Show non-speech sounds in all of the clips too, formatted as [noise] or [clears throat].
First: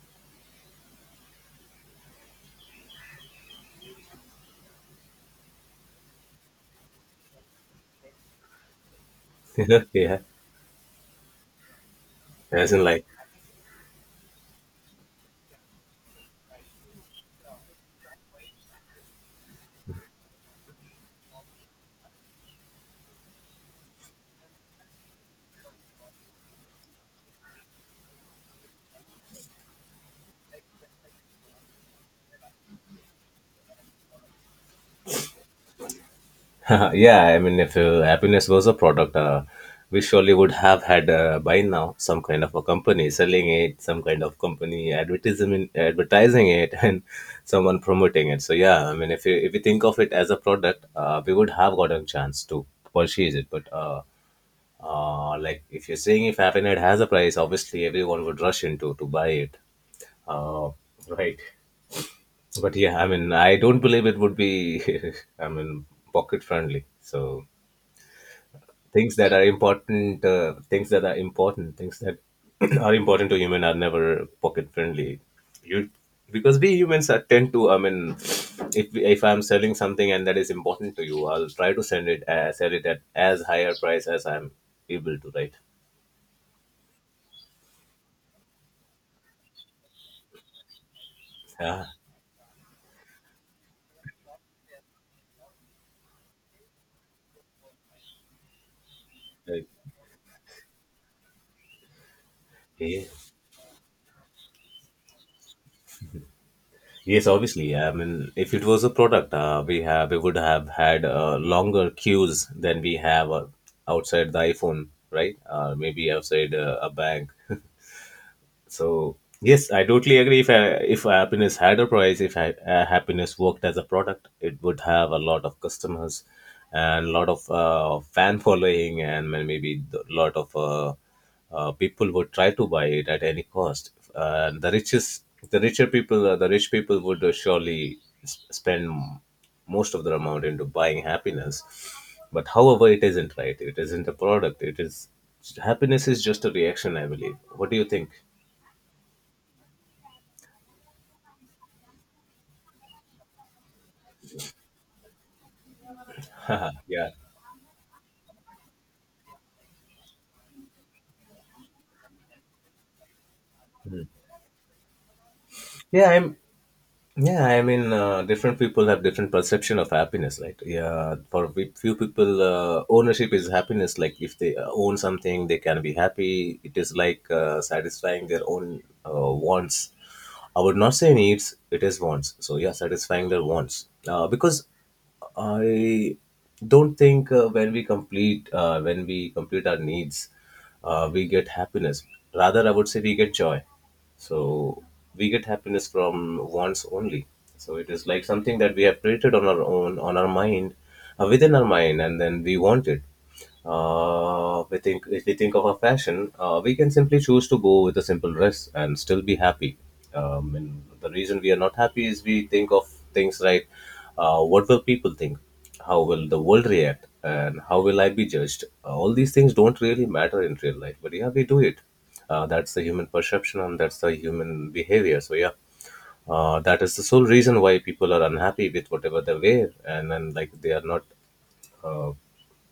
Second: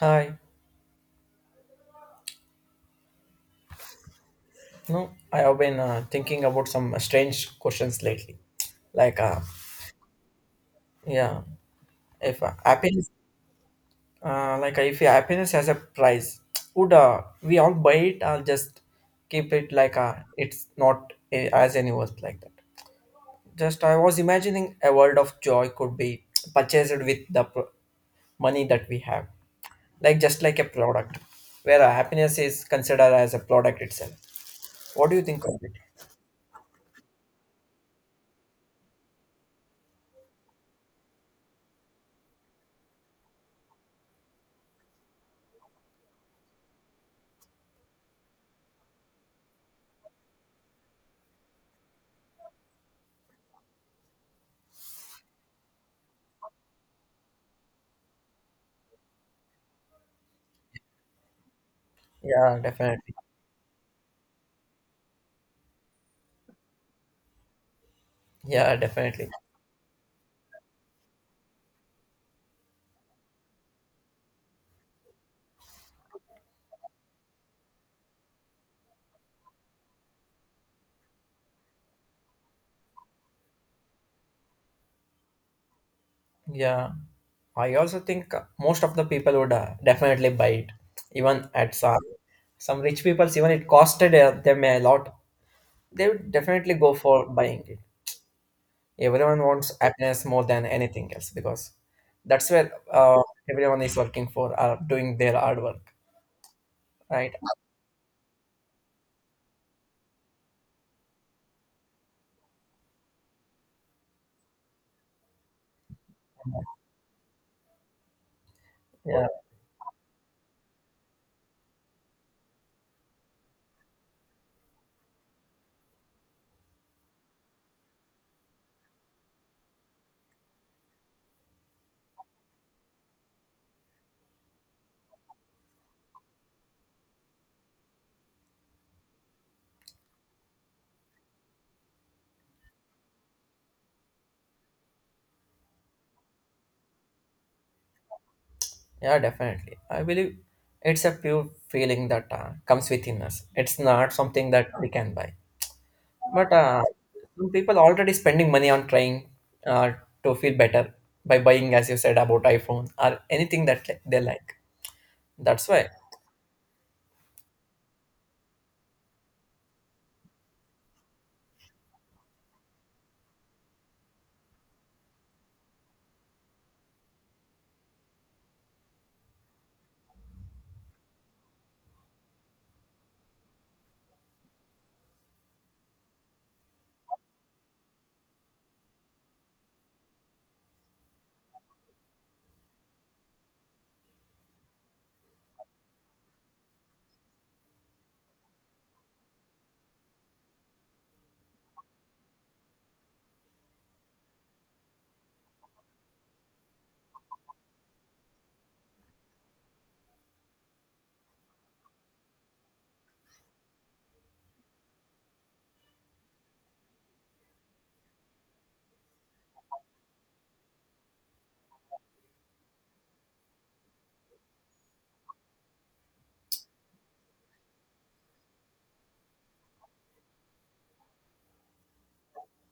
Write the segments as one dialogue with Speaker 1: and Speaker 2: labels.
Speaker 1: Hi. No, I have been thinking about some strange questions lately. Like,
Speaker 2: [laughs] yeah,
Speaker 1: yeah, if
Speaker 2: as in like,
Speaker 1: happiness, if happiness has a price, would we all buy it or just keep it like it's not a, as any worth like that? Just I was imagining a world of joy could be purchased with the money that we have, like just like a product, where happiness is considered as a product itself. What do you think of it?
Speaker 2: [laughs] yeah. I mean, if happiness was a product, we surely would have had by now some kind of a company selling it, some kind of company advertising it, [laughs] and someone promoting it. So yeah, I mean, if you think of it as a product, we would have gotten chance to purchase it. But like if you're saying if happiness has a price, obviously everyone would rush into to buy it. Uh, right.
Speaker 1: Yeah,
Speaker 2: But yeah, I
Speaker 1: definitely.
Speaker 2: mean, I don't believe it would be, [laughs] I mean, pocket friendly. So
Speaker 1: Yeah,
Speaker 2: things
Speaker 1: definitely.
Speaker 2: that are important, things that [clears throat] are important to human are never pocket friendly. You because we humans are tend to, I mean, if I'm selling something and that is important to you, I'll try to send it sell it at as higher price as I'm able to, right?
Speaker 1: Yeah. I also think most of the people would definitely buy it, even at
Speaker 2: Yeah,
Speaker 1: some rich people. Even it costed them a lot, they would definitely go for buying it. Everyone
Speaker 2: right.
Speaker 1: wants happiness more than anything else, because that's where
Speaker 2: Yeah.
Speaker 1: everyone is working for, doing their hard work,
Speaker 2: Yes,
Speaker 1: right?
Speaker 2: obviously. I mean, if it was a product, we would have had longer queues than we have outside the iPhone, right? Maybe outside a bank. [laughs] So
Speaker 1: Yeah,
Speaker 2: yes, I totally agree. If happiness had a price, if I, happiness worked as a product, it would have a lot of customers and a lot of fan following, and maybe a lot of people would try to buy it at any cost. The richer people, the rich people would surely spend most of their amount into buying happiness. But however, it isn't right. It isn't a product. It is happiness is just a reaction, I believe. What do you think?
Speaker 1: yeah, definitely. I believe it's a pure feeling that comes within us. It's not something that we can buy.
Speaker 2: [laughs]
Speaker 1: But
Speaker 2: Haha, yeah.
Speaker 1: some people already spending money on trying uh, to feel better by buying, as you said, about iPhone or anything that they like. That's why,
Speaker 2: Yeah i'm yeah I mean, different people have different perception of happiness, right? Yeah, for few people, ownership is happiness. Like if they own something, they can be happy. It is like satisfying their own wants. I would not say needs. It is wants. So yeah, satisfying their wants, because I don't think when we complete our needs, we get happiness. Rather, I would say we get joy. So we get happiness from wants only. So it is like something that we have created on our own, on our mind, within our mind, and then we want it. We think if we think of a fashion, we can simply choose to go with a simple dress and still be happy. And the reason we are not happy is we think of things like, what will people think? How will the world react? And how will I be judged? All these things don't really matter in real life, but yeah, we do it. That's the human perception and that's the human behavior. So yeah, that is the sole reason why people are unhappy with whatever they wear, and then like they are not uh,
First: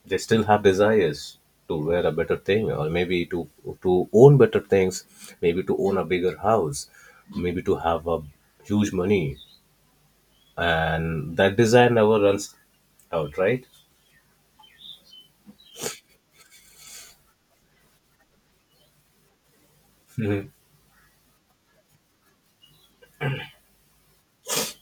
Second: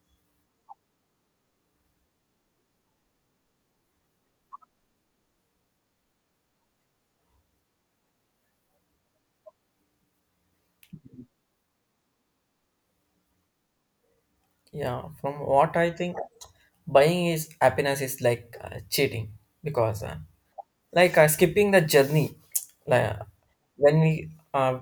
Speaker 2: they still have desires to wear a better thing, or maybe to own better things, maybe to own a bigger house, maybe to have a huge money, and that desire never runs out, right?
Speaker 1: yeah, from what I think, buying is happiness is like cheating, because, like, skipping the journey. Like, when we uh,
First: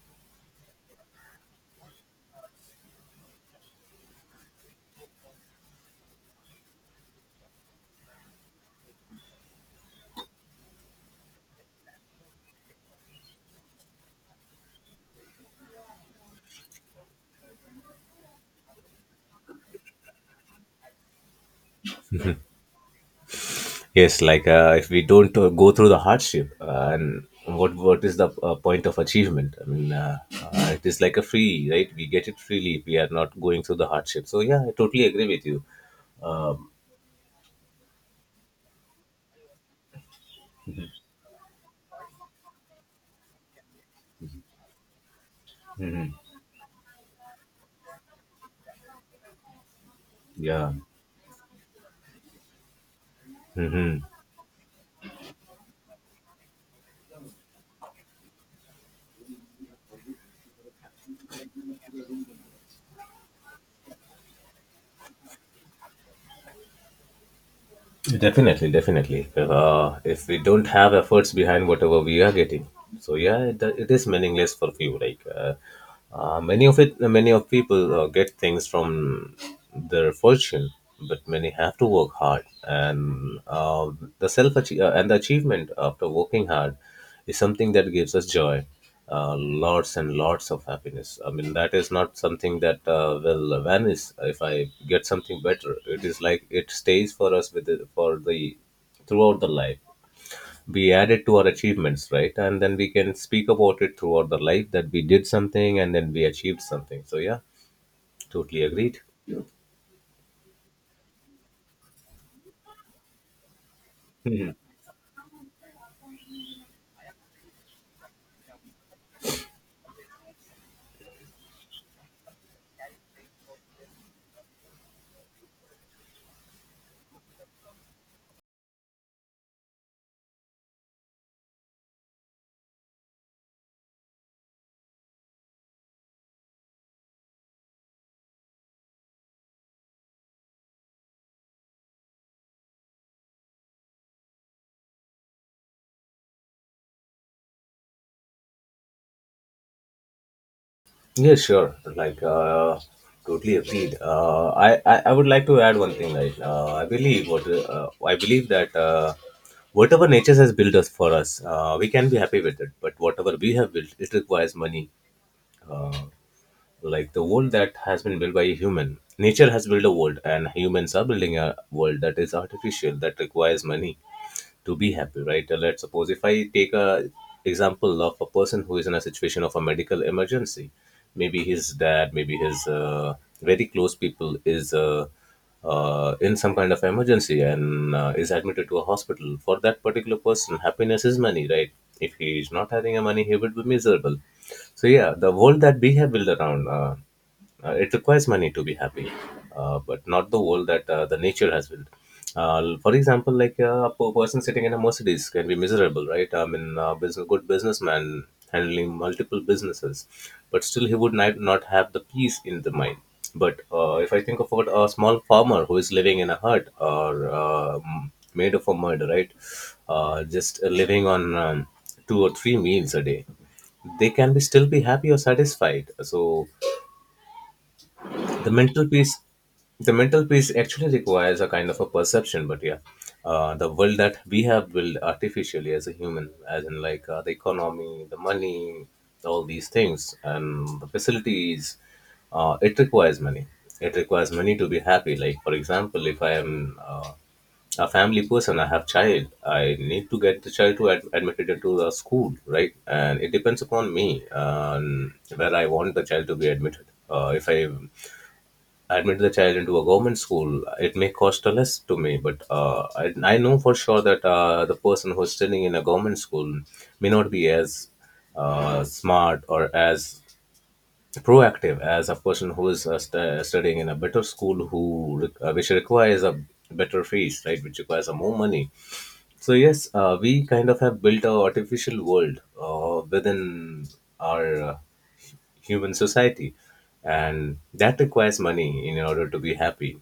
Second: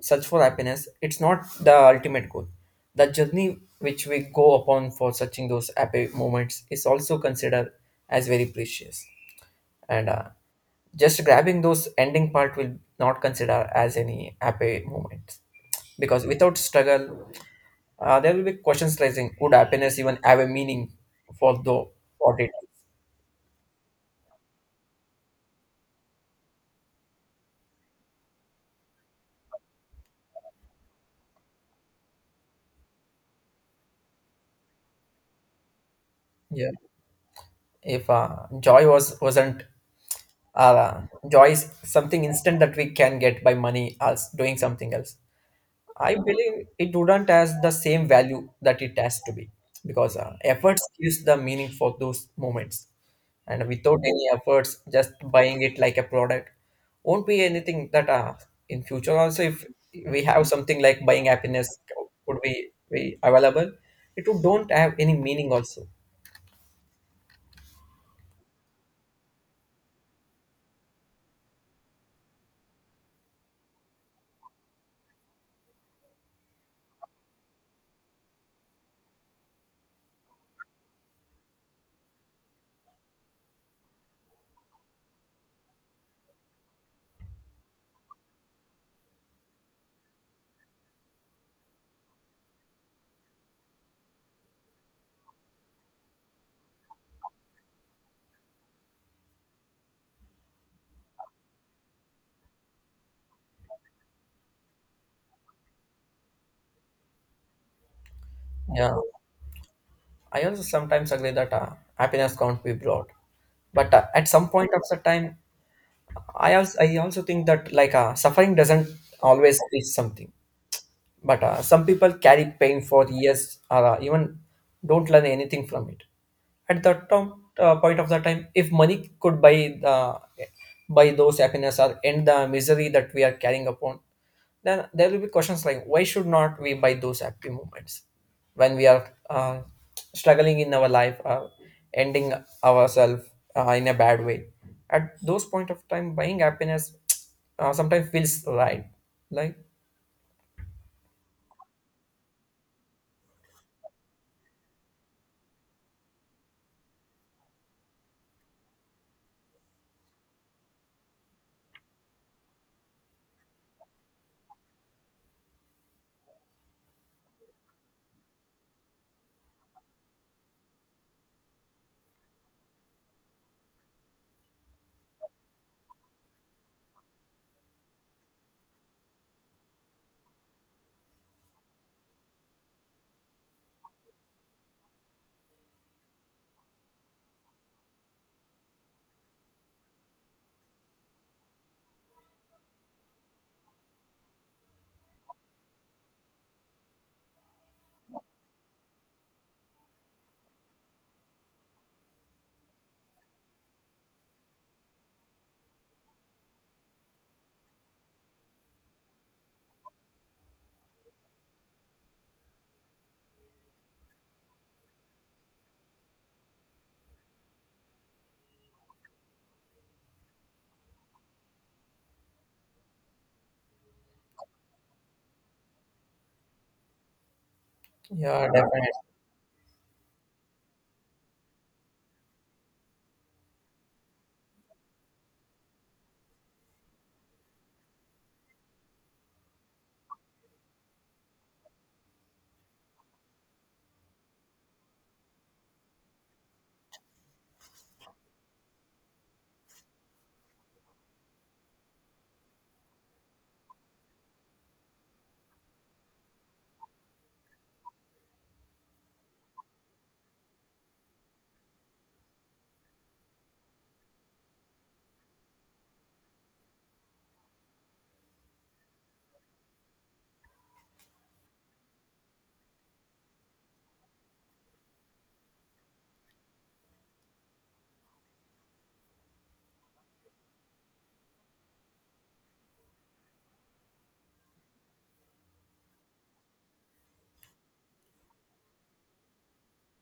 Speaker 1: search for happiness, it's not the ultimate goal. The journey which we go upon for searching those happy moments is also considered as very precious. And just grabbing those ending part will not consider as any happy moment, because without struggle, there will be questions raising would happiness even have a meaning for the what it
Speaker 2: Yes, like if we don't go through the hardship, and what is the point of achievement? I mean, it is like a free, right? We get it freely if we are not going through the hardship. So yeah, I totally agree with you.
Speaker 1: is.
Speaker 2: um,
Speaker 1: Yeah. If joy was wasn't uh, joy is something instant that we can get by money as doing something else,
Speaker 2: mhm.
Speaker 1: I believe it wouldn't has the same value that it has to be, because
Speaker 2: Yeah.
Speaker 1: efforts gives the meaning for those moments, and
Speaker 2: Hmm.
Speaker 1: without any efforts, just buying it like a product won't be anything that, in future also if we have something like buying happiness would be available, it would don't have any meaning also.
Speaker 2: Definitely, definitely. If we don't have efforts behind whatever we are getting, so yeah, it is meaningless for few. Like many of it, many of people get things from their fortune, but many have to work hard, and the self achie- and the achievement after working hard is something that gives us joy, lots and lots of happiness. I mean, that is not something that will vanish if I get something better. It is like it stays for us with the, for the throughout the life. We add it to our achievements, right? And then we can speak about it throughout the life that we did something and then we achieved something. So yeah, totally
Speaker 1: Yeah,
Speaker 2: agreed.
Speaker 1: I also sometimes agree that happiness can't be brought, but at some point of the time, I also think that like suffering doesn't always teach something. But some people carry pain for years, or even don't learn anything from it. At that time, point of the time, if money could buy those happiness or end the misery that we are carrying upon, then there will be questions like why should not we buy those happy moments when we are struggling in our life, ending ourselves in a bad way. At those point of time, buying happiness [tsk] sometimes feels right, like.
Speaker 2: Yeah, sure. Like, totally agreed. I would like to add one thing. Right, I believe that whatever nature has built us for us, we can be happy with it. But whatever we have built, it requires money. Uh, like the world that has been built by a human, nature has built a world, and humans are building a world that is artificial that requires money to be happy, right? Let's suppose if I take a example of a person who is in a situation of a medical emergency. Maybe his dad, maybe his very close people is in some kind of emergency and is admitted to a hospital. For that particular person, happiness is money, right? If he is not having a money, he would be miserable. So yeah, the world that we have built around it requires money to be happy, but not the world that the nature has built. For example, like a person sitting in a Mercedes can be miserable, right? I mean, a business, good businessman handling multiple businesses, but still he would not have the peace in the mind. But if I think of what a small farmer who is living in a hut or made of a mud, right? Just living on two or three meals a day, they can be still be happy or satisfied. So
Speaker 1: Yeah,
Speaker 2: the mental
Speaker 1: definitely.
Speaker 2: piece, the mental piece actually requires a kind of a perception. But yeah, the world that we have built artificially as a human, as in like the economy, the money, all these things and the facilities, uh, it requires money it requires money to be happy. Like for example, if I am a family person, I have child, I need to get the child to admitted into the school, right? And it depends upon me where I want the child to be admitted. If I admit the child into a government school, it may cost less to me, but I know for sure that the person who's studying in a government school may not be as smart or as proactive as a person who is studying in a better school, who which requires a better fees, right? Which requires a more money. So yes, we kind of have built a artificial world within our human society, and that requires money in order to be happy.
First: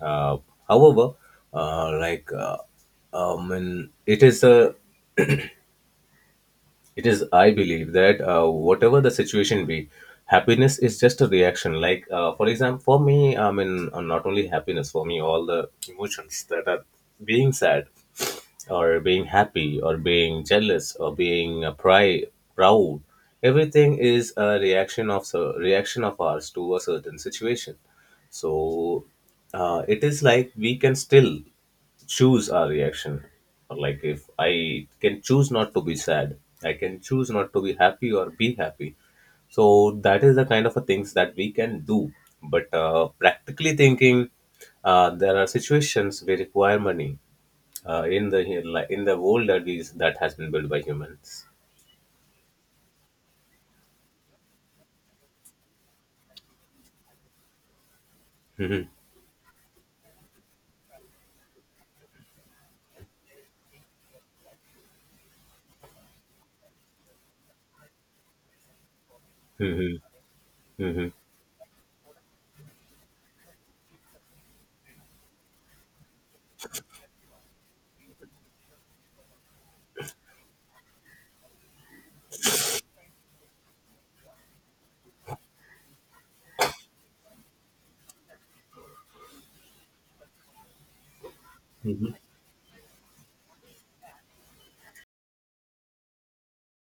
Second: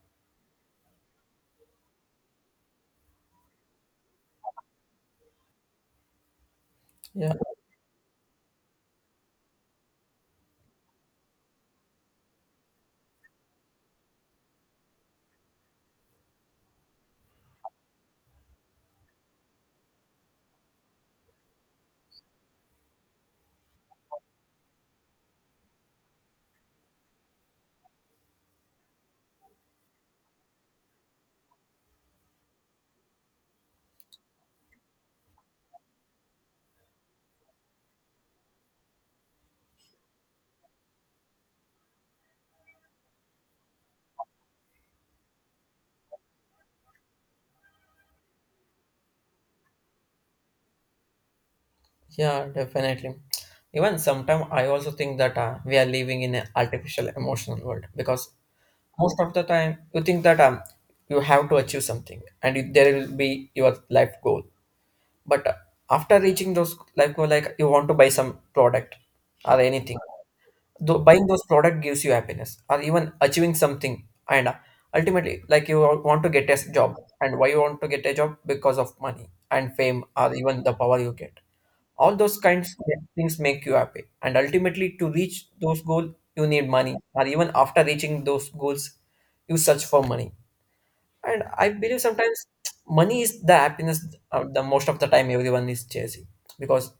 Speaker 2: Uh, however like and it is a it is, I believe, that whatever the situation be, happiness is just a reaction. Like, for example, for me, I mean, not only happiness, for me, all the emotions that are being sad, or being happy, or being jealous, or being proud, everything is a reaction of reaction of ours to a certain situation. So, it is like we can still choose our reaction. Or like if I can choose not to be sad, I can choose not to be happy or be happy. So that is the kind of a things that we can do. But practically thinking, there are situations we require money uh, in the in the world that is that has been built by humans.
Speaker 1: Yeah, definitely. Even sometimes I also think that we are living in an artificial emotional world, because
Speaker 2: Mhm.
Speaker 1: most of the time you think that, you have to achieve something and it, there will be your life goal. But after reaching those life goal, like you want to buy some product or anything,
Speaker 2: Mhm.
Speaker 1: though
Speaker 2: Mhm.
Speaker 1: buying those product gives you happiness or even achieving something, and ultimately like you all want to get a job, and why you want to get a job because of money and fame or even the power you get. All those kinds of things make you happy, and ultimately to reach those goals you need money, or even after reaching those goals you search for money. And I believe sometimes [tsk] money is the happiness, the most of the time everyone is chasing, because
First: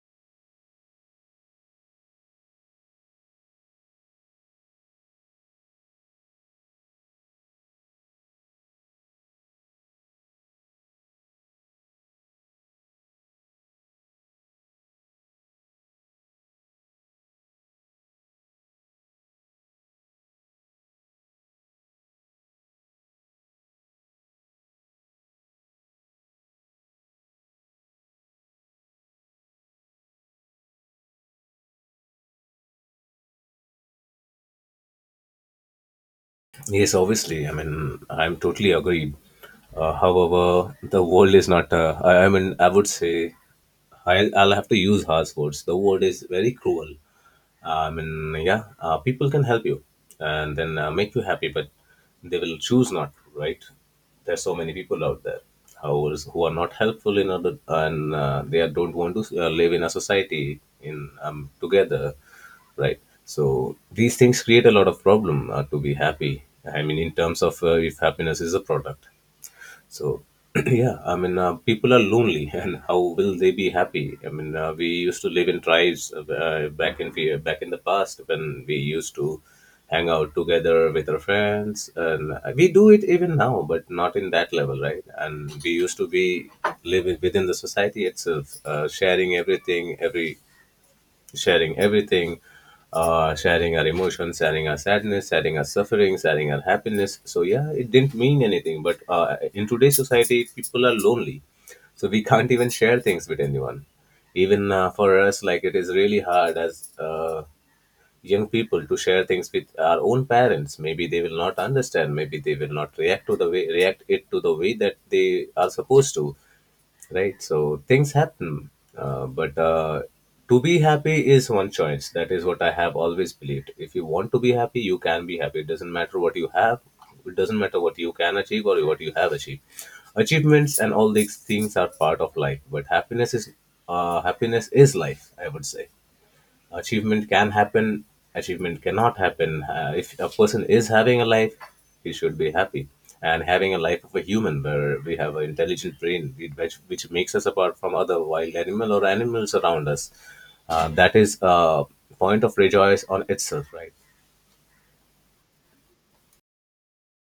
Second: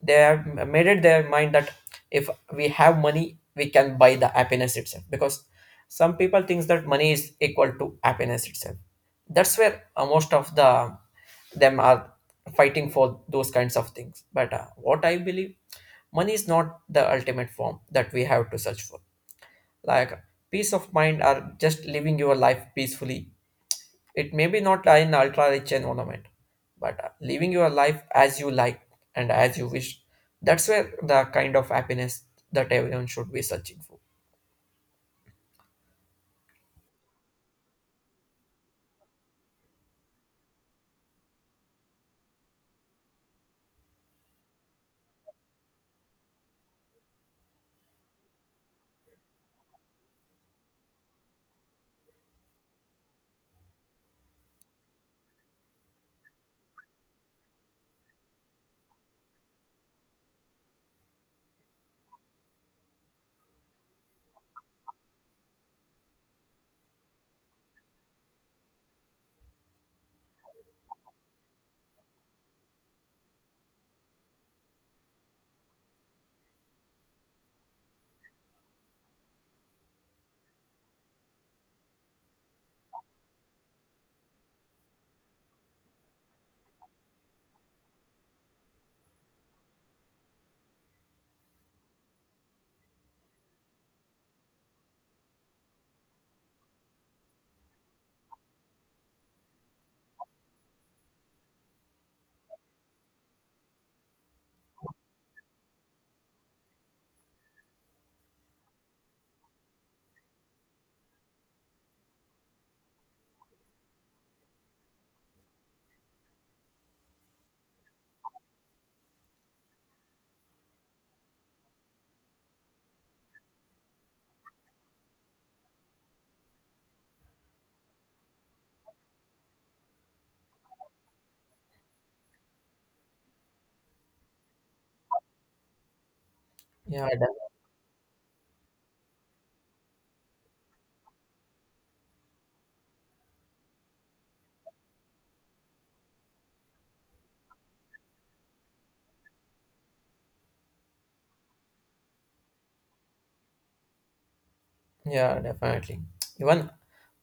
Speaker 1: they have made it their mind that if we have money we can buy the happiness itself, because some people think that money is equal to happiness itself. That's where most of the them are fighting for those kinds of things. But what I believe, money is not the ultimate form that we have to search for, like peace of mind or just living your life peacefully. It may be not an ultra rich environment, but living your life as you like and as you wish, that's where the kind of happiness that everyone should be searching for.
Speaker 2: Yes, obviously. I mean, I'm totally agreed. However, the world is not. I mean, I would say I'll have to use harsh words. The word is very cruel. I mean, yeah, people can help you and then make you happy, but they will choose not to, right? There's so many people out there who are not helpful in order and they are- don't want to live in a society in together, right? So these things create a lot of problem to be happy. I mean, in terms of if happiness is a product. So, [clears throat] yeah, I mean, people are lonely, [laughs] and how will they be happy? I mean, we used to live in tribes back in the past when we used to hang out together with our friends, and we do it even now, but not in that level, right? And we used to be living within the society itself, sharing everything, sharing our emotions, sharing our sadness, sharing our suffering, sharing our happiness. So yeah, it didn't mean anything. But in today's society, people are lonely, so we can't even share things with anyone. Even for us, like it is really hard as young people to share things with our own parents. Maybe they will not understand. Maybe they will not react to the way that they are supposed to, right? So things happen, but to be happy is one choice. That is what I have always believed. If you want to be happy, you can be happy. It doesn't matter what you have. It doesn't matter what you can achieve or what you have achieved. Achievements and all these things are part of life, but happiness is life, I would say.
Speaker 1: Yeah.
Speaker 2: Achievement can happen, achievement cannot happen if a person is having a life. He should be happy. And having a life of a human where we have an intelligent brain, which makes us apart from other wild animal or animals around us, that is a point of rejoice on itself, right?
Speaker 1: Yeah, definitely. Even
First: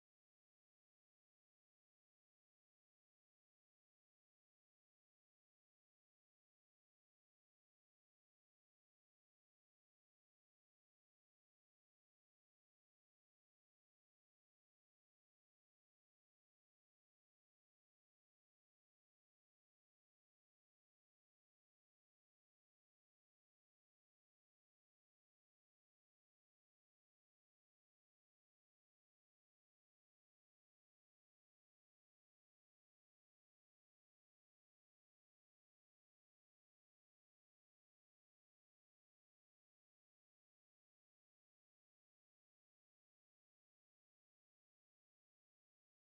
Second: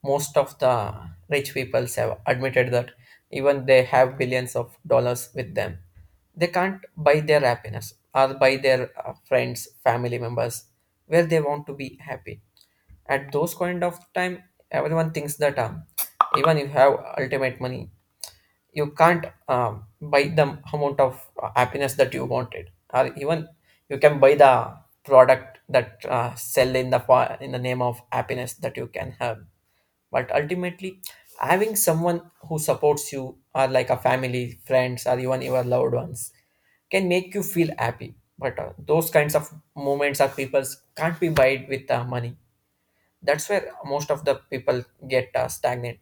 Speaker 1: most of the rich people have admitted that, even they have billions of dollars with them, they can't buy their happiness or buy their friends, family members where they want to be happy. At those kind of time, everyone thinks that, even if you have ultimate money, you can't, buy the amount of happiness that you wanted, or even you can buy the product that sell in the in the name of happiness that you can have, but ultimately having someone who supports you or like a family friends or even your loved ones can make you feel happy, but those kinds of moments or peoples can't be bought with money. That's where most of the people get stagnant,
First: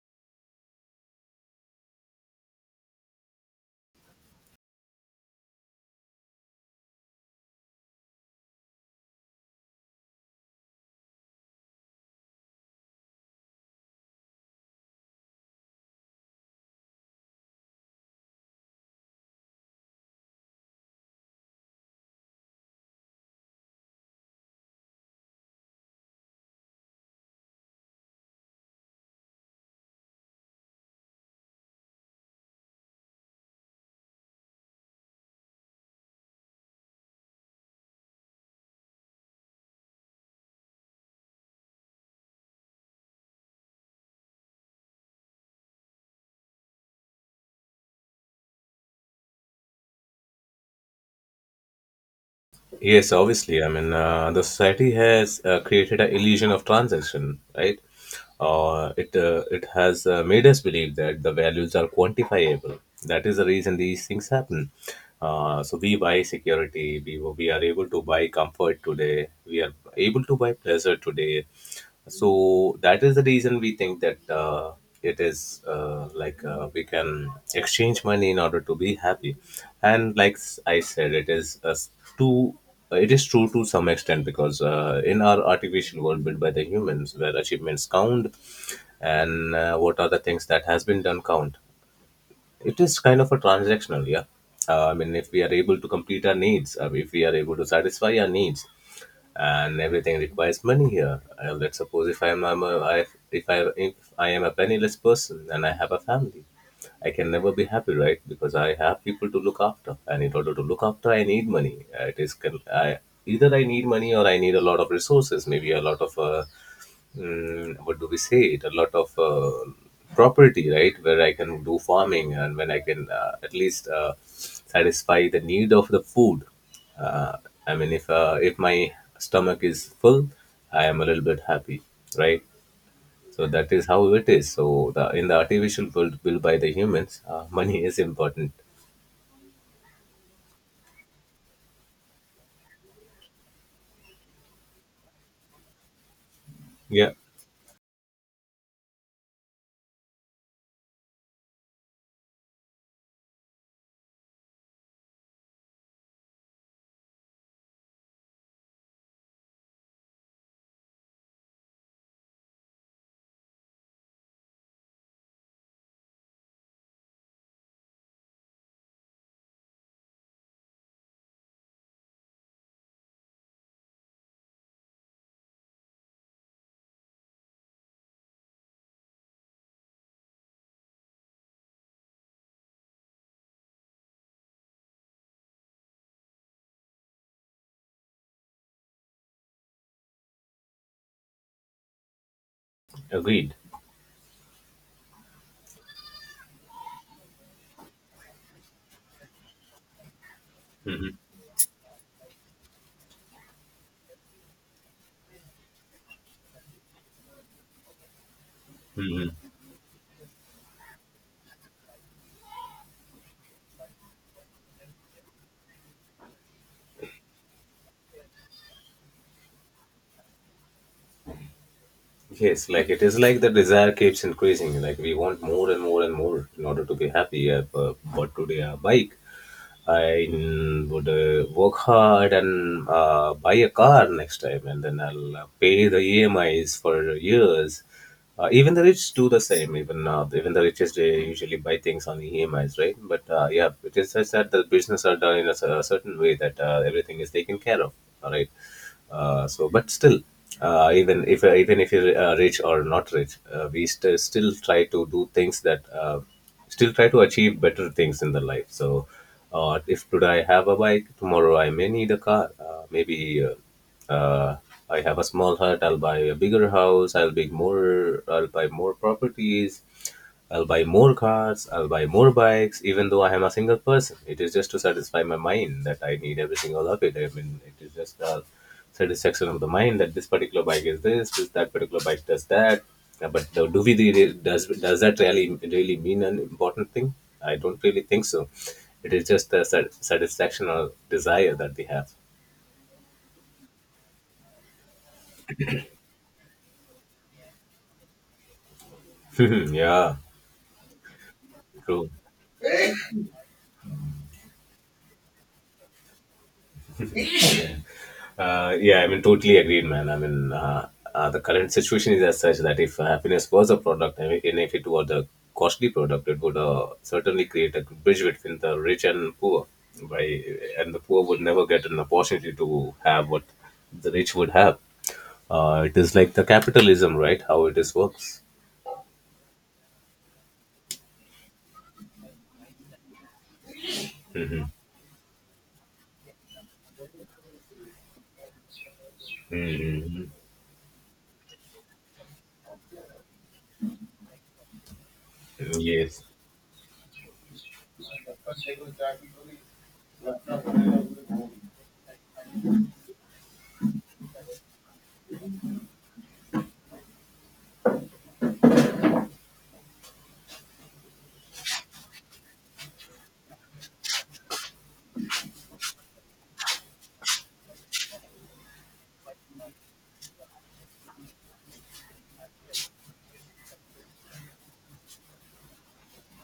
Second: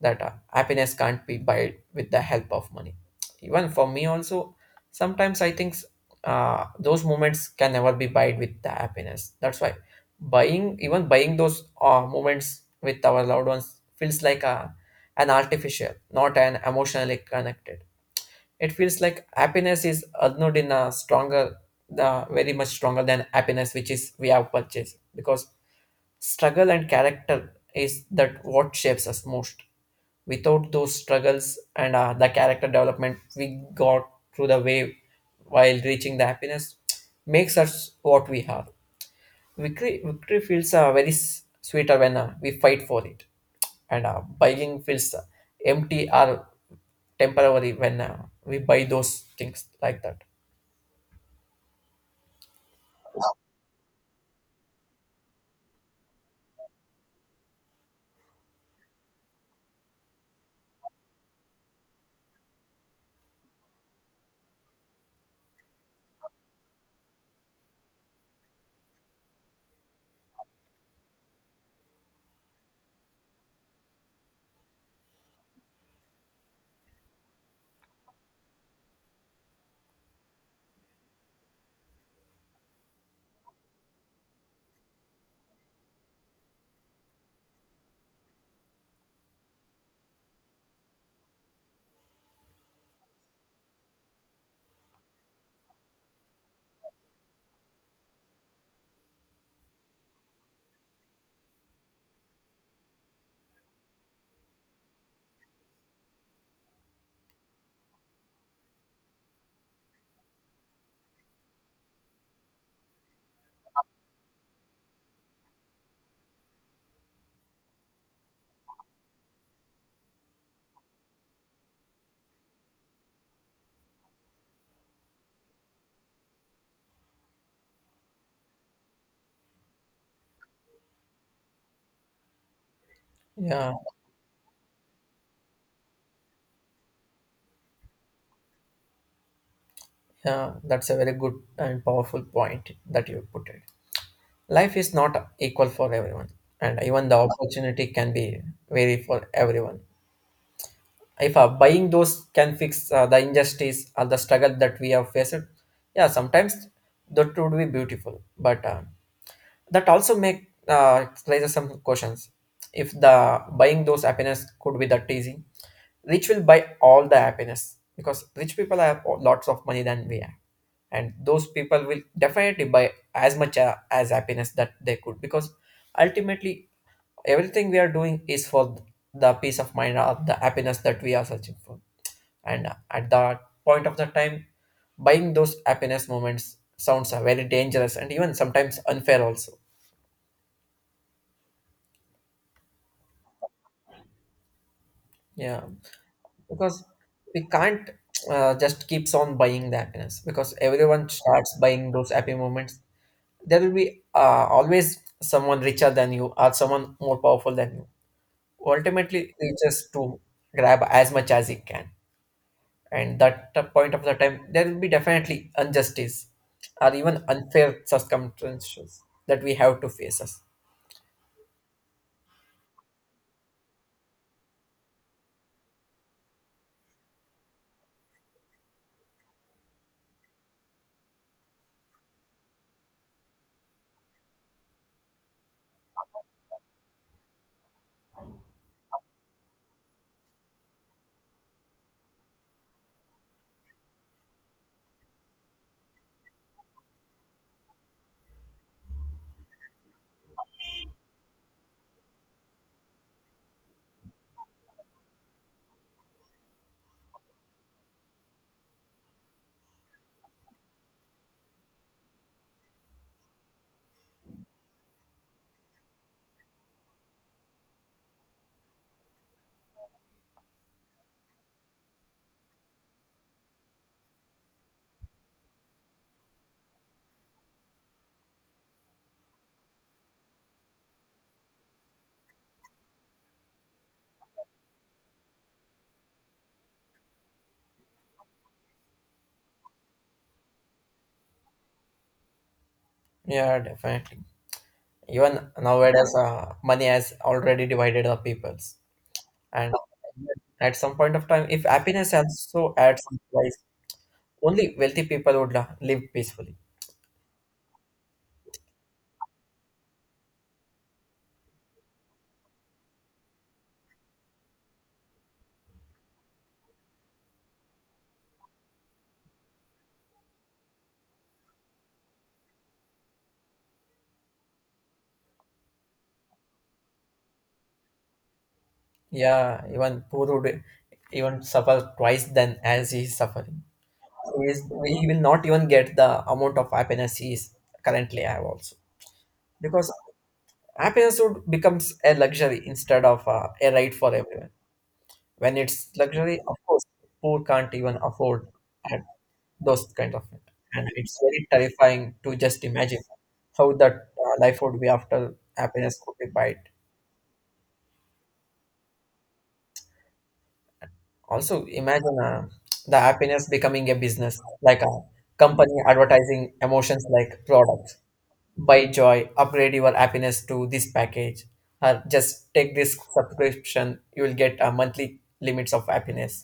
Speaker 1: that happiness can't be built with the help of money. Even for me also, sometimes I think those moments can never be bought with the happiness. That's why buying, even buying those moments with our loved ones feels like an artificial, not an emotionally connected. It feels like happiness is not in a stronger, very much stronger than happiness which is we have purchased, because struggle and character is that what shapes us most. Without those struggles and the character development we got through the way while reaching the happiness makes us what we are. Victory, feels very sweeter when we fight for it, and buying feels empty or temporary when we buy those things like that.
Speaker 2: Yes, obviously. I mean, the society has created an illusion of transaction, right? It has made us believe that the values are quantifiable. That is the reason these things happen. So we buy security. We are able to buy comfort today. We are able to buy pleasure today, so that is the reason we think that it is like we can exchange money in order to be happy. And like s- I said it is a s- to it is true to some extent because in our artificial world built by the humans where achievements count and what are the things that has been done count, it is kind of a transactional, yeah. I mean, if we are able to complete our needs, if we are able to satisfy our needs, and everything requires money here. Let's suppose if if I am a penniless person and I have a family, I can never be happy, right? Because I have people to look after, and in order to look after, I need money. It is either I need money or I need a lot of resources, maybe a lot of what do we say it, a lot of property, right? Where I can do farming and when I can at least satisfy the need of the food. uh, I mean, if my stomach is full, I am a little bit happy, right? So that
Speaker 1: Yeah,
Speaker 2: is how it is. So the in the artificial world built by the humans, money is important.
Speaker 1: yeah, that's a very good and powerful point that you put it. Life is not equal for everyone, and even
Speaker 2: Yeah,
Speaker 1: the opportunity can be vary for everyone. If buying those can fix the injustice or the struggle that we have faced, yeah, sometimes that would be beautiful. But that also make raises some questions. If the buying those happiness could be that easy, rich will buy all the happiness, because rich people have lots of money than we have, and those people will definitely buy as much as happiness that they could, because ultimately everything we are doing is for the peace of mind or the happiness that we are searching for, and at that point of the time buying those happiness moments sounds are very dangerous, and even sometimes unfair also.
Speaker 2: agreed.
Speaker 1: Yeah. Because we can't just keeps on buying the happiness, because everyone starts buying those happy moments, there will be always someone richer than you or someone more powerful than you, ultimately you just to grab as much as he can, and that point of the time there will be definitely injustice or even unfair circumstances that we have to face us.
Speaker 2: Yes, like it is like the desire keeps increasing. Like we want more and more and more in order to be happy. I bought today a bike, I would work hard and buy a car next time, and then I'll pay the EMIs for years. Even the rich do the same. Even the richest, they usually buy things on EMIs, right? But yeah, it is just that the business are done in a, a certain way that everything is taken care of. All right. But still, even if you're rich or not rich, we still try to do things that. Still try to achieve better things in the life. So, if today I have a bike, tomorrow I may need a car. Maybe I have a small hut. I'll buy a bigger house. I'll be more. I'll buy more properties. I'll buy more cars, I'll buy more bikes, even though I am a single person. It is just to satisfy my mind that I need every single of it. I mean, it is just a satisfaction of the mind that this particular bike is this, that particular bike does that. But do we really, does that really really mean an important thing? I don't really think so. It is just a satisfaction or desire that we have.
Speaker 1: Yeah, definitely. Even nowadays, money has already divided the peoples,
Speaker 2: [laughs]
Speaker 1: and
Speaker 2: Yeah,
Speaker 1: at some point of time if
Speaker 2: true.
Speaker 1: happiness also adds some price, only wealthy people would live peacefully.
Speaker 2: Yeah, I mean, totally agreed, man. I mean, the current situation is as such that if happiness was a product, I mean, and if it was a costly product, it would certainly create a bridge between the rich and poor. By and the poor would never get an opportunity to have what the rich would have. It is like the capitalism, right? How it is works.
Speaker 1: Yeah, even poor would even suffer twice than as he is suffering. He will not even get the amount of happiness he is currently have also, because
Speaker 2: Hmm.
Speaker 1: happiness would becomes a luxury instead of a right for everyone. When it's
Speaker 2: Yes.
Speaker 1: luxury, of course poor can't even afford uh, those kind of it. And it's very terrifying to just imagine how that life would be after happiness could be bought. Also imagine the happiness becoming a business like a company advertising emotions like products. By joy, upgrade your happiness to this package. Or just take this subscription, you will get a monthly limits of happiness.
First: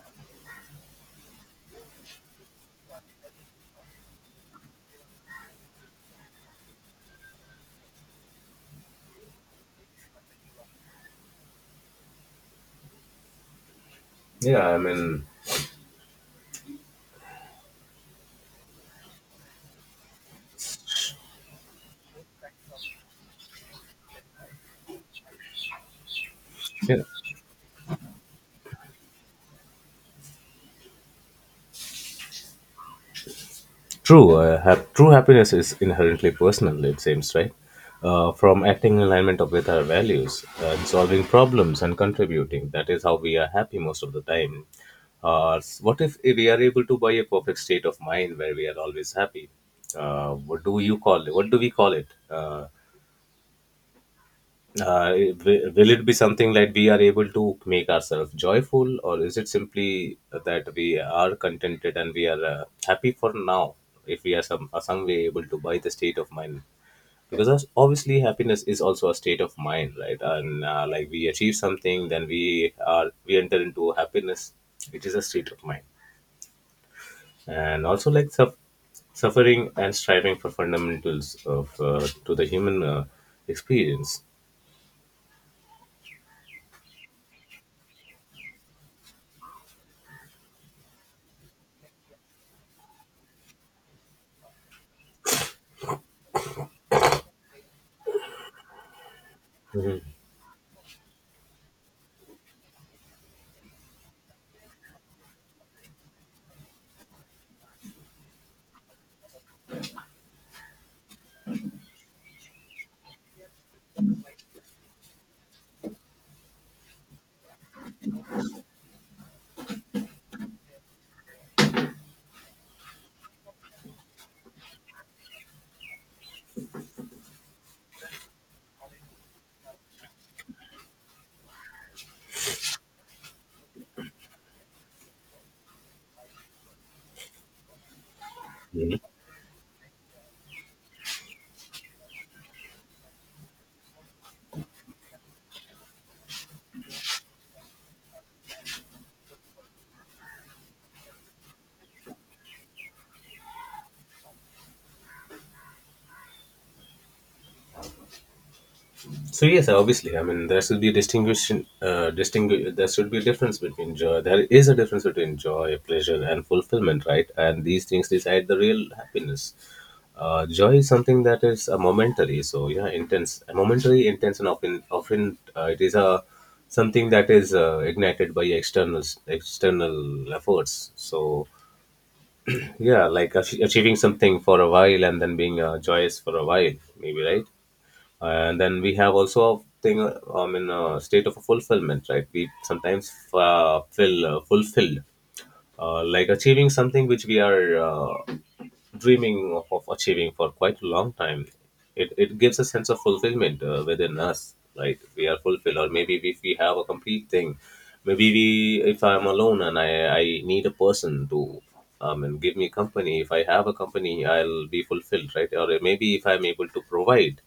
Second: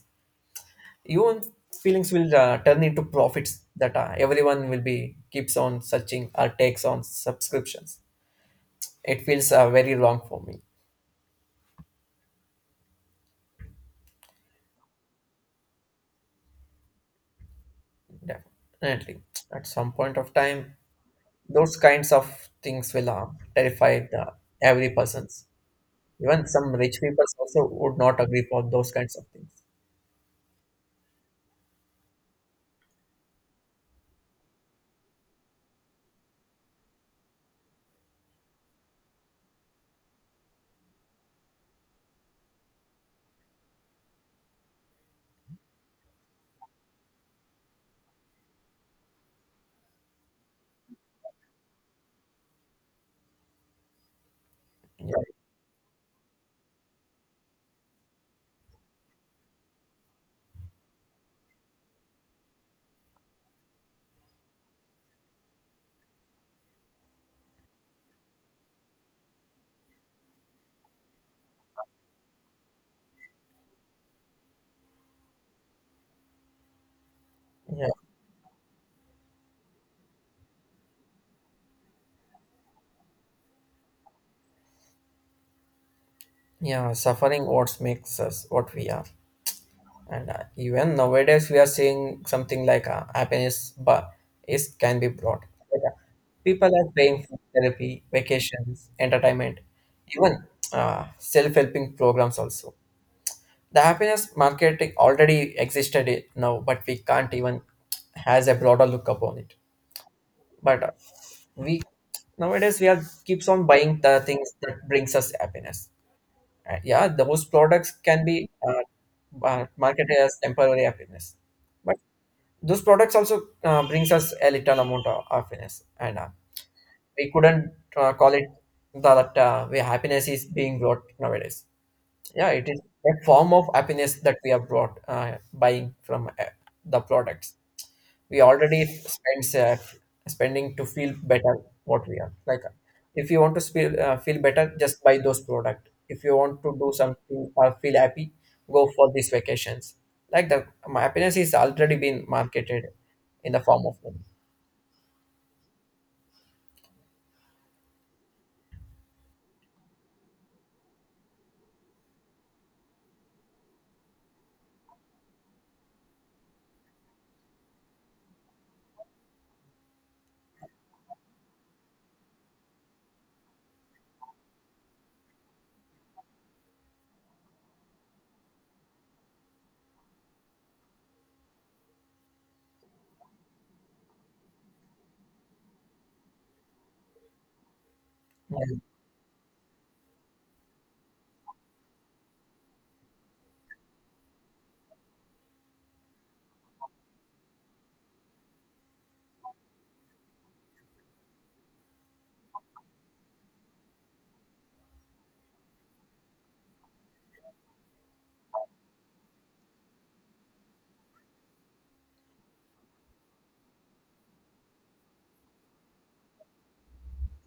Speaker 1: Your own feelings will turn into profits, that everyone will be keeps on searching or takes on subscriptions. It feels very wrong for me,
Speaker 2: Yeah, I mean,
Speaker 1: definitely. At some point of time, those kinds of things will terrify every person's. Even some rich
Speaker 2: yeah.
Speaker 1: people also would not agree for those kinds of things.
Speaker 2: True, true happiness is inherently personal, it seems, right? From acting with our values and solving problems and contributing. That is how we are happy most of the time. What if we are able to buy a perfect state of mind where we are always happy? What do you call it? What do we call it? Uh,
Speaker 1: Yeah.
Speaker 2: will it be something like we are able to make ourselves joyful, or is it simply that we are contented and we are happy for now, if we are some way able to buy the state of mind? Because obviously happiness is also a state of mind, right? And like we achieve something, then we enter into happiness, which is a state of mind. And
Speaker 1: Yeah.
Speaker 2: also like suffering and striving for fundamentals of to the human experience.
Speaker 1: Yeah, suffering what makes us what we are. And even nowadays, we are seeing something like happiness, but is can be brought. Like, people are paying for therapy, vacations, entertainment, even self-helping programs also. The happiness marketing already existed now, but we can't even has a broader look upon it. But we nowadays we are keeps on buying the things that brings us happiness. Yeah, those products can be marketed as temporary happiness, but those products also brings us a little amount of happiness, and we couldn't call it that way happiness is being brought nowadays. Yeah, it is a form of happiness that we have brought buying from the products we already spend, spending to feel better what we are. Like, if you want to feel feel better, just buy those product. If you want to do something or feel happy, go for these vacations. Like the, my happiness is already been marketed in the form of money.
Speaker 2: So yes, obviously, I mean there should be a distinguishing, there should be a difference between joy. There is a difference between joy, pleasure, and fulfillment, right? And these things decide the real happiness. Joy is something that is a momentary, so yeah, intense, a momentary, intense, and often it is a something that is ignited by external efforts. So yeah, like achieving something for a while and then being joyous for a while, maybe, right?
Speaker 1: Yeah.
Speaker 2: And then we have also a thing, I mean, a state of fulfillment, right? We sometimes feel fulfilled, like achieving something which we are dreaming of achieving for quite a long time. It gives a sense of fulfillment within us, right? We are fulfilled, or maybe if we have a complete thing, if I'm alone and I need a person to and give me company. If I have a company, I'll be fulfilled, right? Or maybe if I'm able to provide,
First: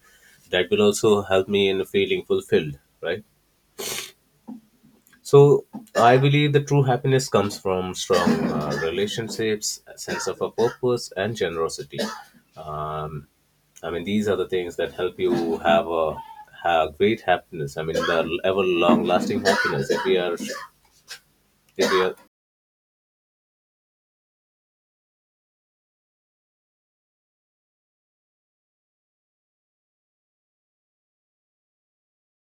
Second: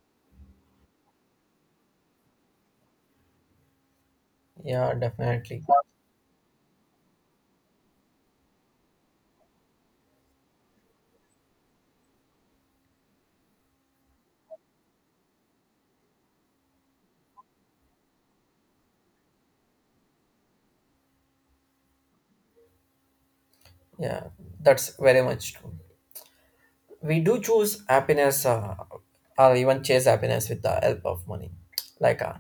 Speaker 2: that will also help me in feeling fulfilled, right?
Speaker 1: Yeah, definitely.
Speaker 2: So I believe the true happiness comes from strong relationships, a sense of a purpose, and generosity. Um, I mean, these are the things that help you have a have great happiness. I mean, the ever long lasting happiness. If we
Speaker 1: Yeah, that's very much true. We do choose happiness, or even chase happiness with the help of money, like,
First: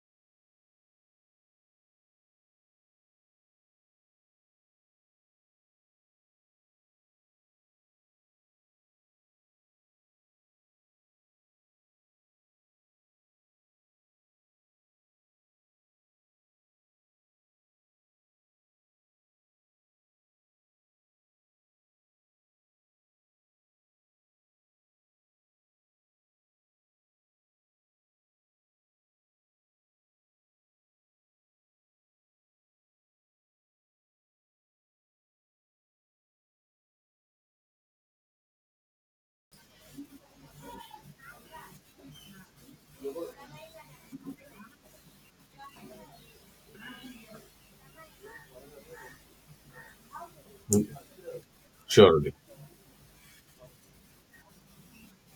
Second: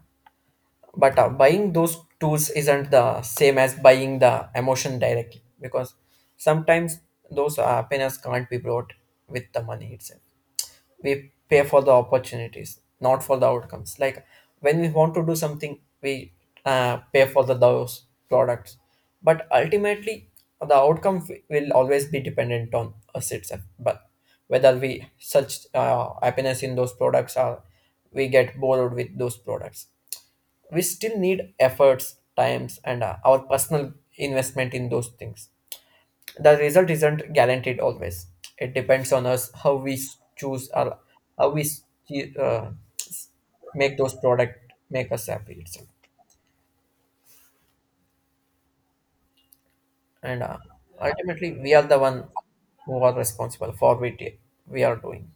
Speaker 1: but buying those tools isn't the same as buying the emotion directly, because sometimes those happiness can't be brought with the money itself. We pay for the opportunities, not for the outcomes. Like when we want to do something, we pay for the those products, but ultimately the outcome will always be dependent on us itself. But whether we search happiness in those products or we get bored with those products, we still need efforts, times, and our personal investment in those things. The result isn't guaranteed always. It depends on us how we choose, or how we uh, s- make those product make us happy itself. And
Speaker 2: are,
Speaker 1: ultimately, we are the one
Speaker 2: surely.
Speaker 1: who are responsible for what we are doing.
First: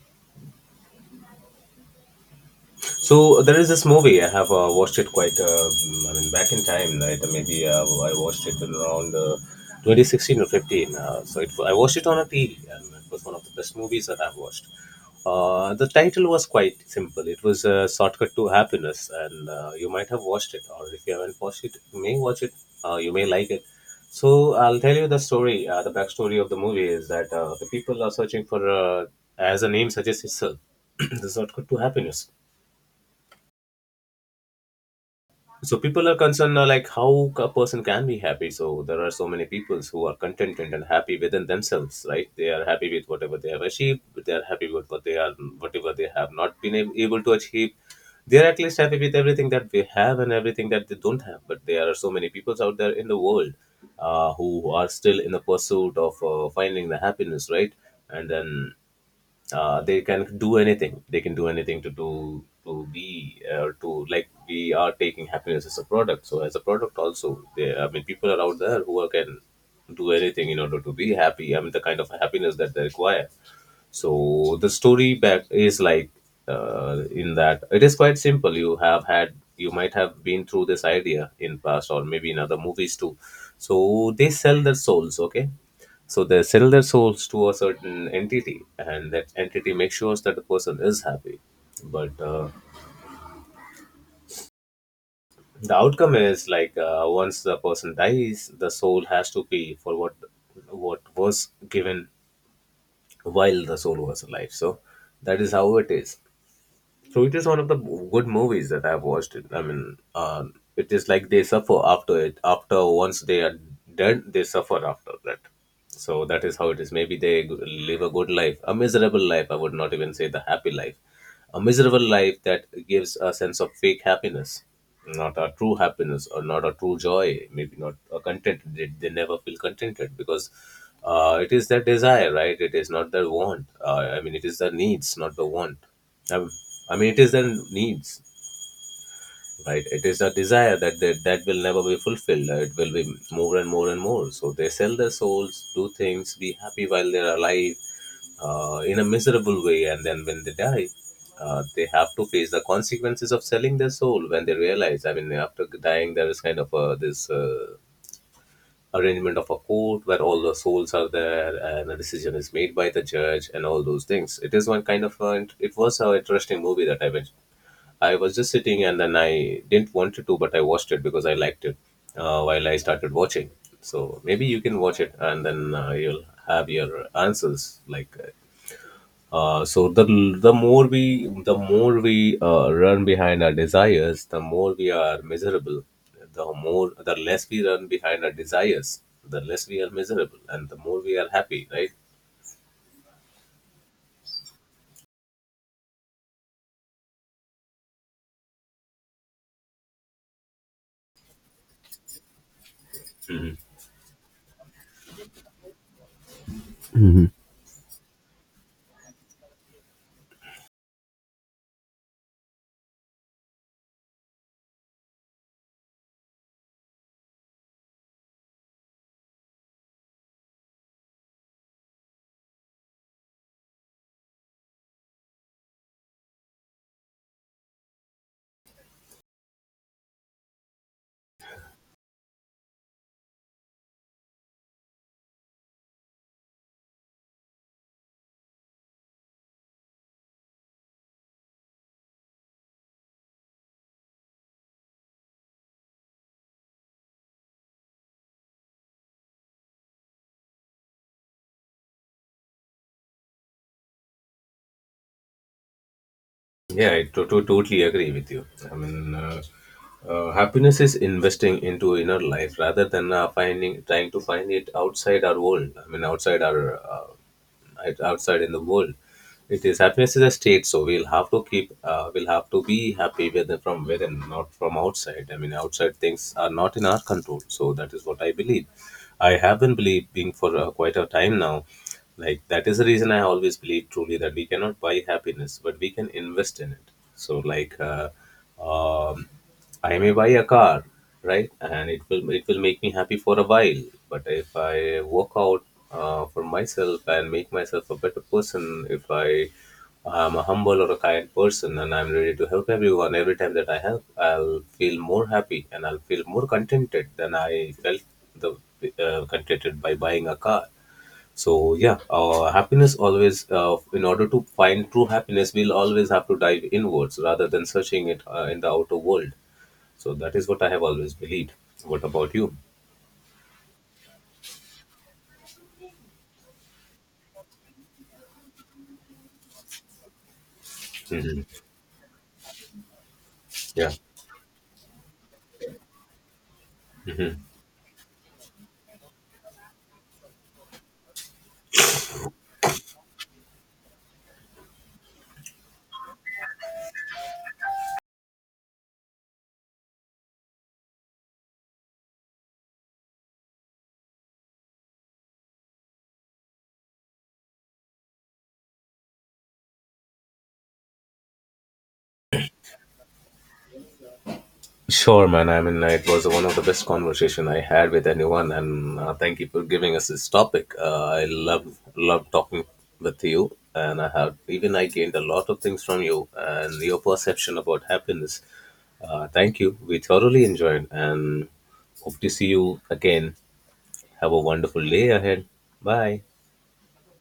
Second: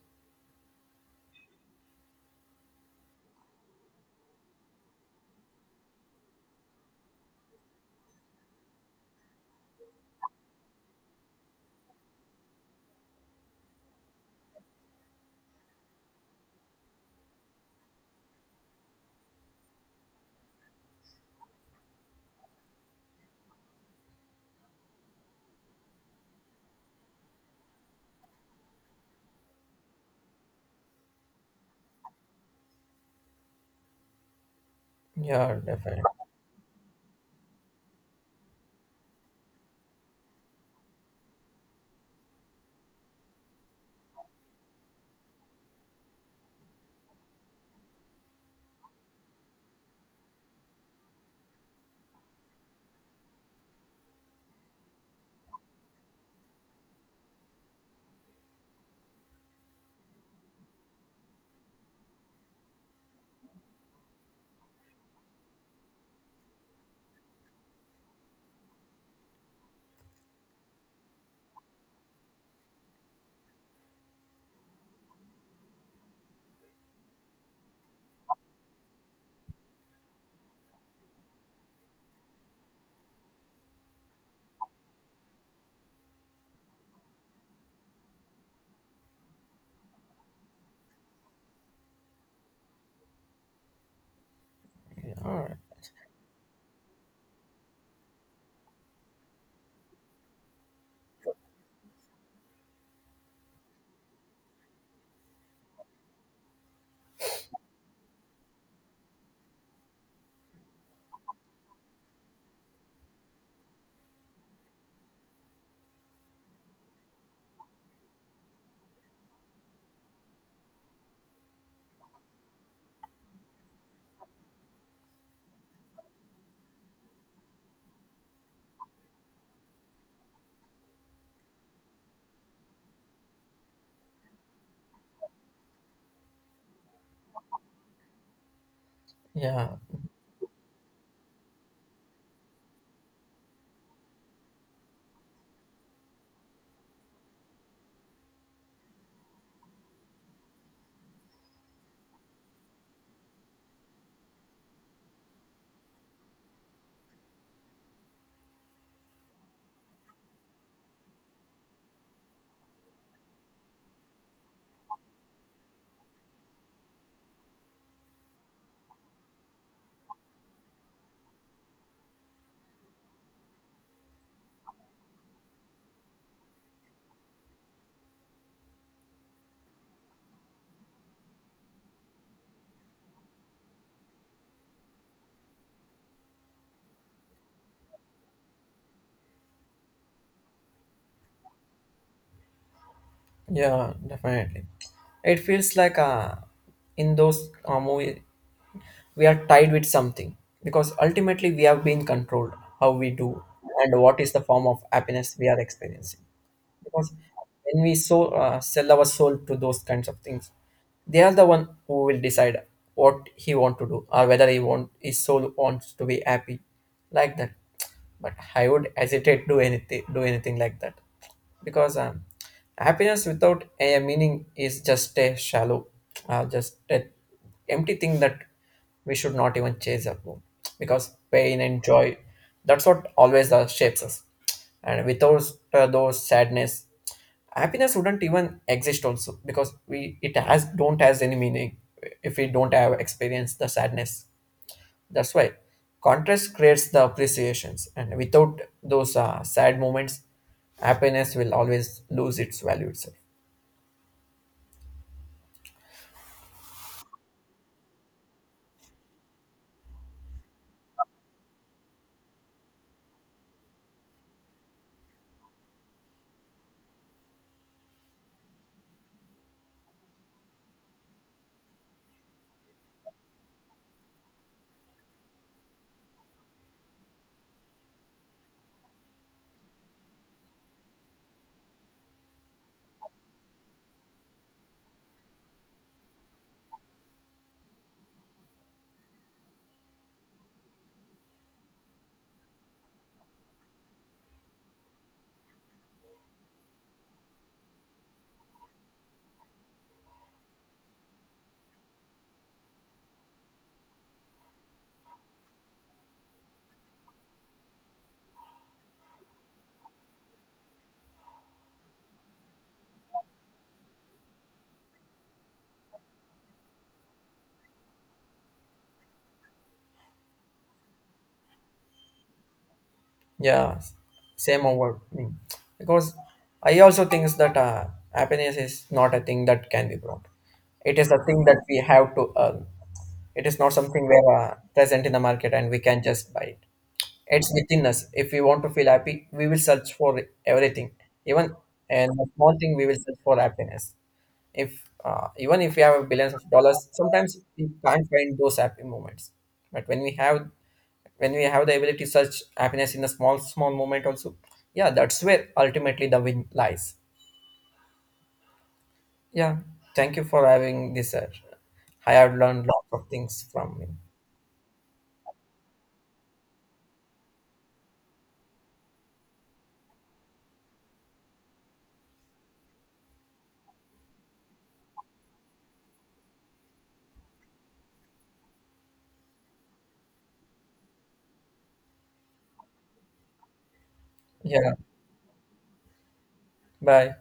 Speaker 2: So there is this movie I have watched it quite. I mean, back in time, right? Maybe I watched it in around 2016 or 15. I watched it on a TV, and it was one of the best movies that I've watched. The title was quite simple. It was "Shortcut to Happiness," and you might have watched it, or if you haven't watched it, you may watch it. You may like it. So I'll tell you the story. The backstory of the movie is that the people are searching for, as the name suggests itself, [clears throat] the shortcut to happiness.
Speaker 1: Yeah,
Speaker 2: So
Speaker 1: definitely.
Speaker 2: people are concerned like how a person can be happy. So there are so many people who are contented and happy within themselves, right? They are happy with whatever they have achieved. They are happy with what they are, whatever they have not been able to achieve. They are at least happy with everything that they have and everything that they don't have. But there are so many people out there in the world, who are still in the pursuit of finding the happiness, right? And then they can do anything, they can do anything to do to be to, like, we are taking happiness as a product, so as a product also they, I mean, people are out there who are, can do anything in order to be happy. I mean, the kind of happiness that they require. So the story back is like, in that, it is quite simple. You have had, you might have been through this idea in past or maybe in other movies too. So they sell their souls, okay? So they sell their souls to a certain entity, and that entity makes sure that the person is happy. But
Speaker 1: All right.
Speaker 2: the outcome is like once the person dies, the soul has to pay for what was given while the soul was alive. So that is how it is. So it is one of the good movies that I've watched. I mean, it is like they suffer after it. After once they are done, they suffer after that. So that is how it is. Live a good life, a miserable life. I would not even say the happy life, a miserable life that gives a sense of fake happiness, not a true happiness or not a true joy, maybe not a content. They never feel contented because it is their desire, right? It is not their want. I mean, it is their needs, not the want. Um, I mean, it is their needs,
Speaker 1: Yeah,
Speaker 2: right. It is a desire that will never be fulfilled. It will be more and more and more. So they sell their souls, do things, be happy while they're alive in a miserable way, and then when they die they have to face the consequences of selling their soul. When they realize, I mean, after dying, there is kind of a, this arrangement of a court where all the souls are there and a decision is made by the judge and all those things. It is one kind of it was an interesting movie that I was just sitting and then I didn't want to, but I watched it because I liked it while I started watching. So maybe you can watch it and then you'll have your answers. Like, so the more we run behind our desires, the more we are miserable. The less we run behind our desires, the less we are miserable, and the more we are happy. Right?
Speaker 1: yeah, definitely. It feels like in those movie we are tied with something, because ultimately we have been controlled how we do
Speaker 2: Mhm.
Speaker 1: and what is the form of happiness we are experiencing, because when we sell our soul to those kinds of things, they are the one who will decide what he want to do, or whether he want his soul wants to be happy like that. But I would hesitate to anything do anything like that, because happiness without a meaning is just a shallow, just an empty thing that we should not even chase after, because pain and joy, that's what always shapes us. And without those sadness, happiness wouldn't even exist also, because we it has don't has any meaning if we don't have experienced the sadness. That's why contrast creates the appreciations, and without those sad moments, happiness will always lose its value itself.
Speaker 2: Yeah, I totally agree with you. I mean, happiness is investing into inner life rather than finding trying to find it outside our world. I mean, uh, outside in the world. It is happiness is a state, so we'll have to be happy within, from within, not from outside. I mean, outside things are not in our control. So that is what I believe. I have been believing for quite a time now. Like, that is the reason I always believe truly that we cannot buy happiness, but we can invest in it. So like. Um, I may buy a car, right? And it will make me happy for a while. But if I work out for myself and make myself a better person, if I am a humble or a kind person and I'm ready to help everyone, every time that I help, I'll feel more happy and I'll feel more contented than I felt the contented by buying a car. So yeah, happiness always. In order to find true happiness, we'll always have to dive inwards rather than searching it in the outer world. So that is what I have always believed. What about you?
Speaker 1: Yeah, same over me. Because I also think that happiness is not a thing that can be brought. It is a thing that
Speaker 2: Hmm.
Speaker 1: we have to earn. It is not
Speaker 2: Yeah.
Speaker 1: something where present in the market and we can just buy it.
Speaker 2: Hmm.
Speaker 1: It's within us. If we want to feel happy, we will search for everything. Even and a small thing, we will search for happiness. If even if we have billions of dollars, sometimes we can't find those happy moments. But when we have the ability to search happiness in a small moment also, yeah, that's where ultimately the win lies. Yeah, thank you for having this, sir. I have learned lots of things from you.
Speaker 2: Sure, man. I mean, it was one of the best conversation I had with anyone, and thank you for giving us this topic. I love talking with you, and I have even I gained a lot of things from you and your perception about happiness. Thank you. We thoroughly enjoyed, and hope to see you again. Have a
Speaker 1: Yeah,
Speaker 2: wonderful day ahead. Bye.
Speaker 1: bye.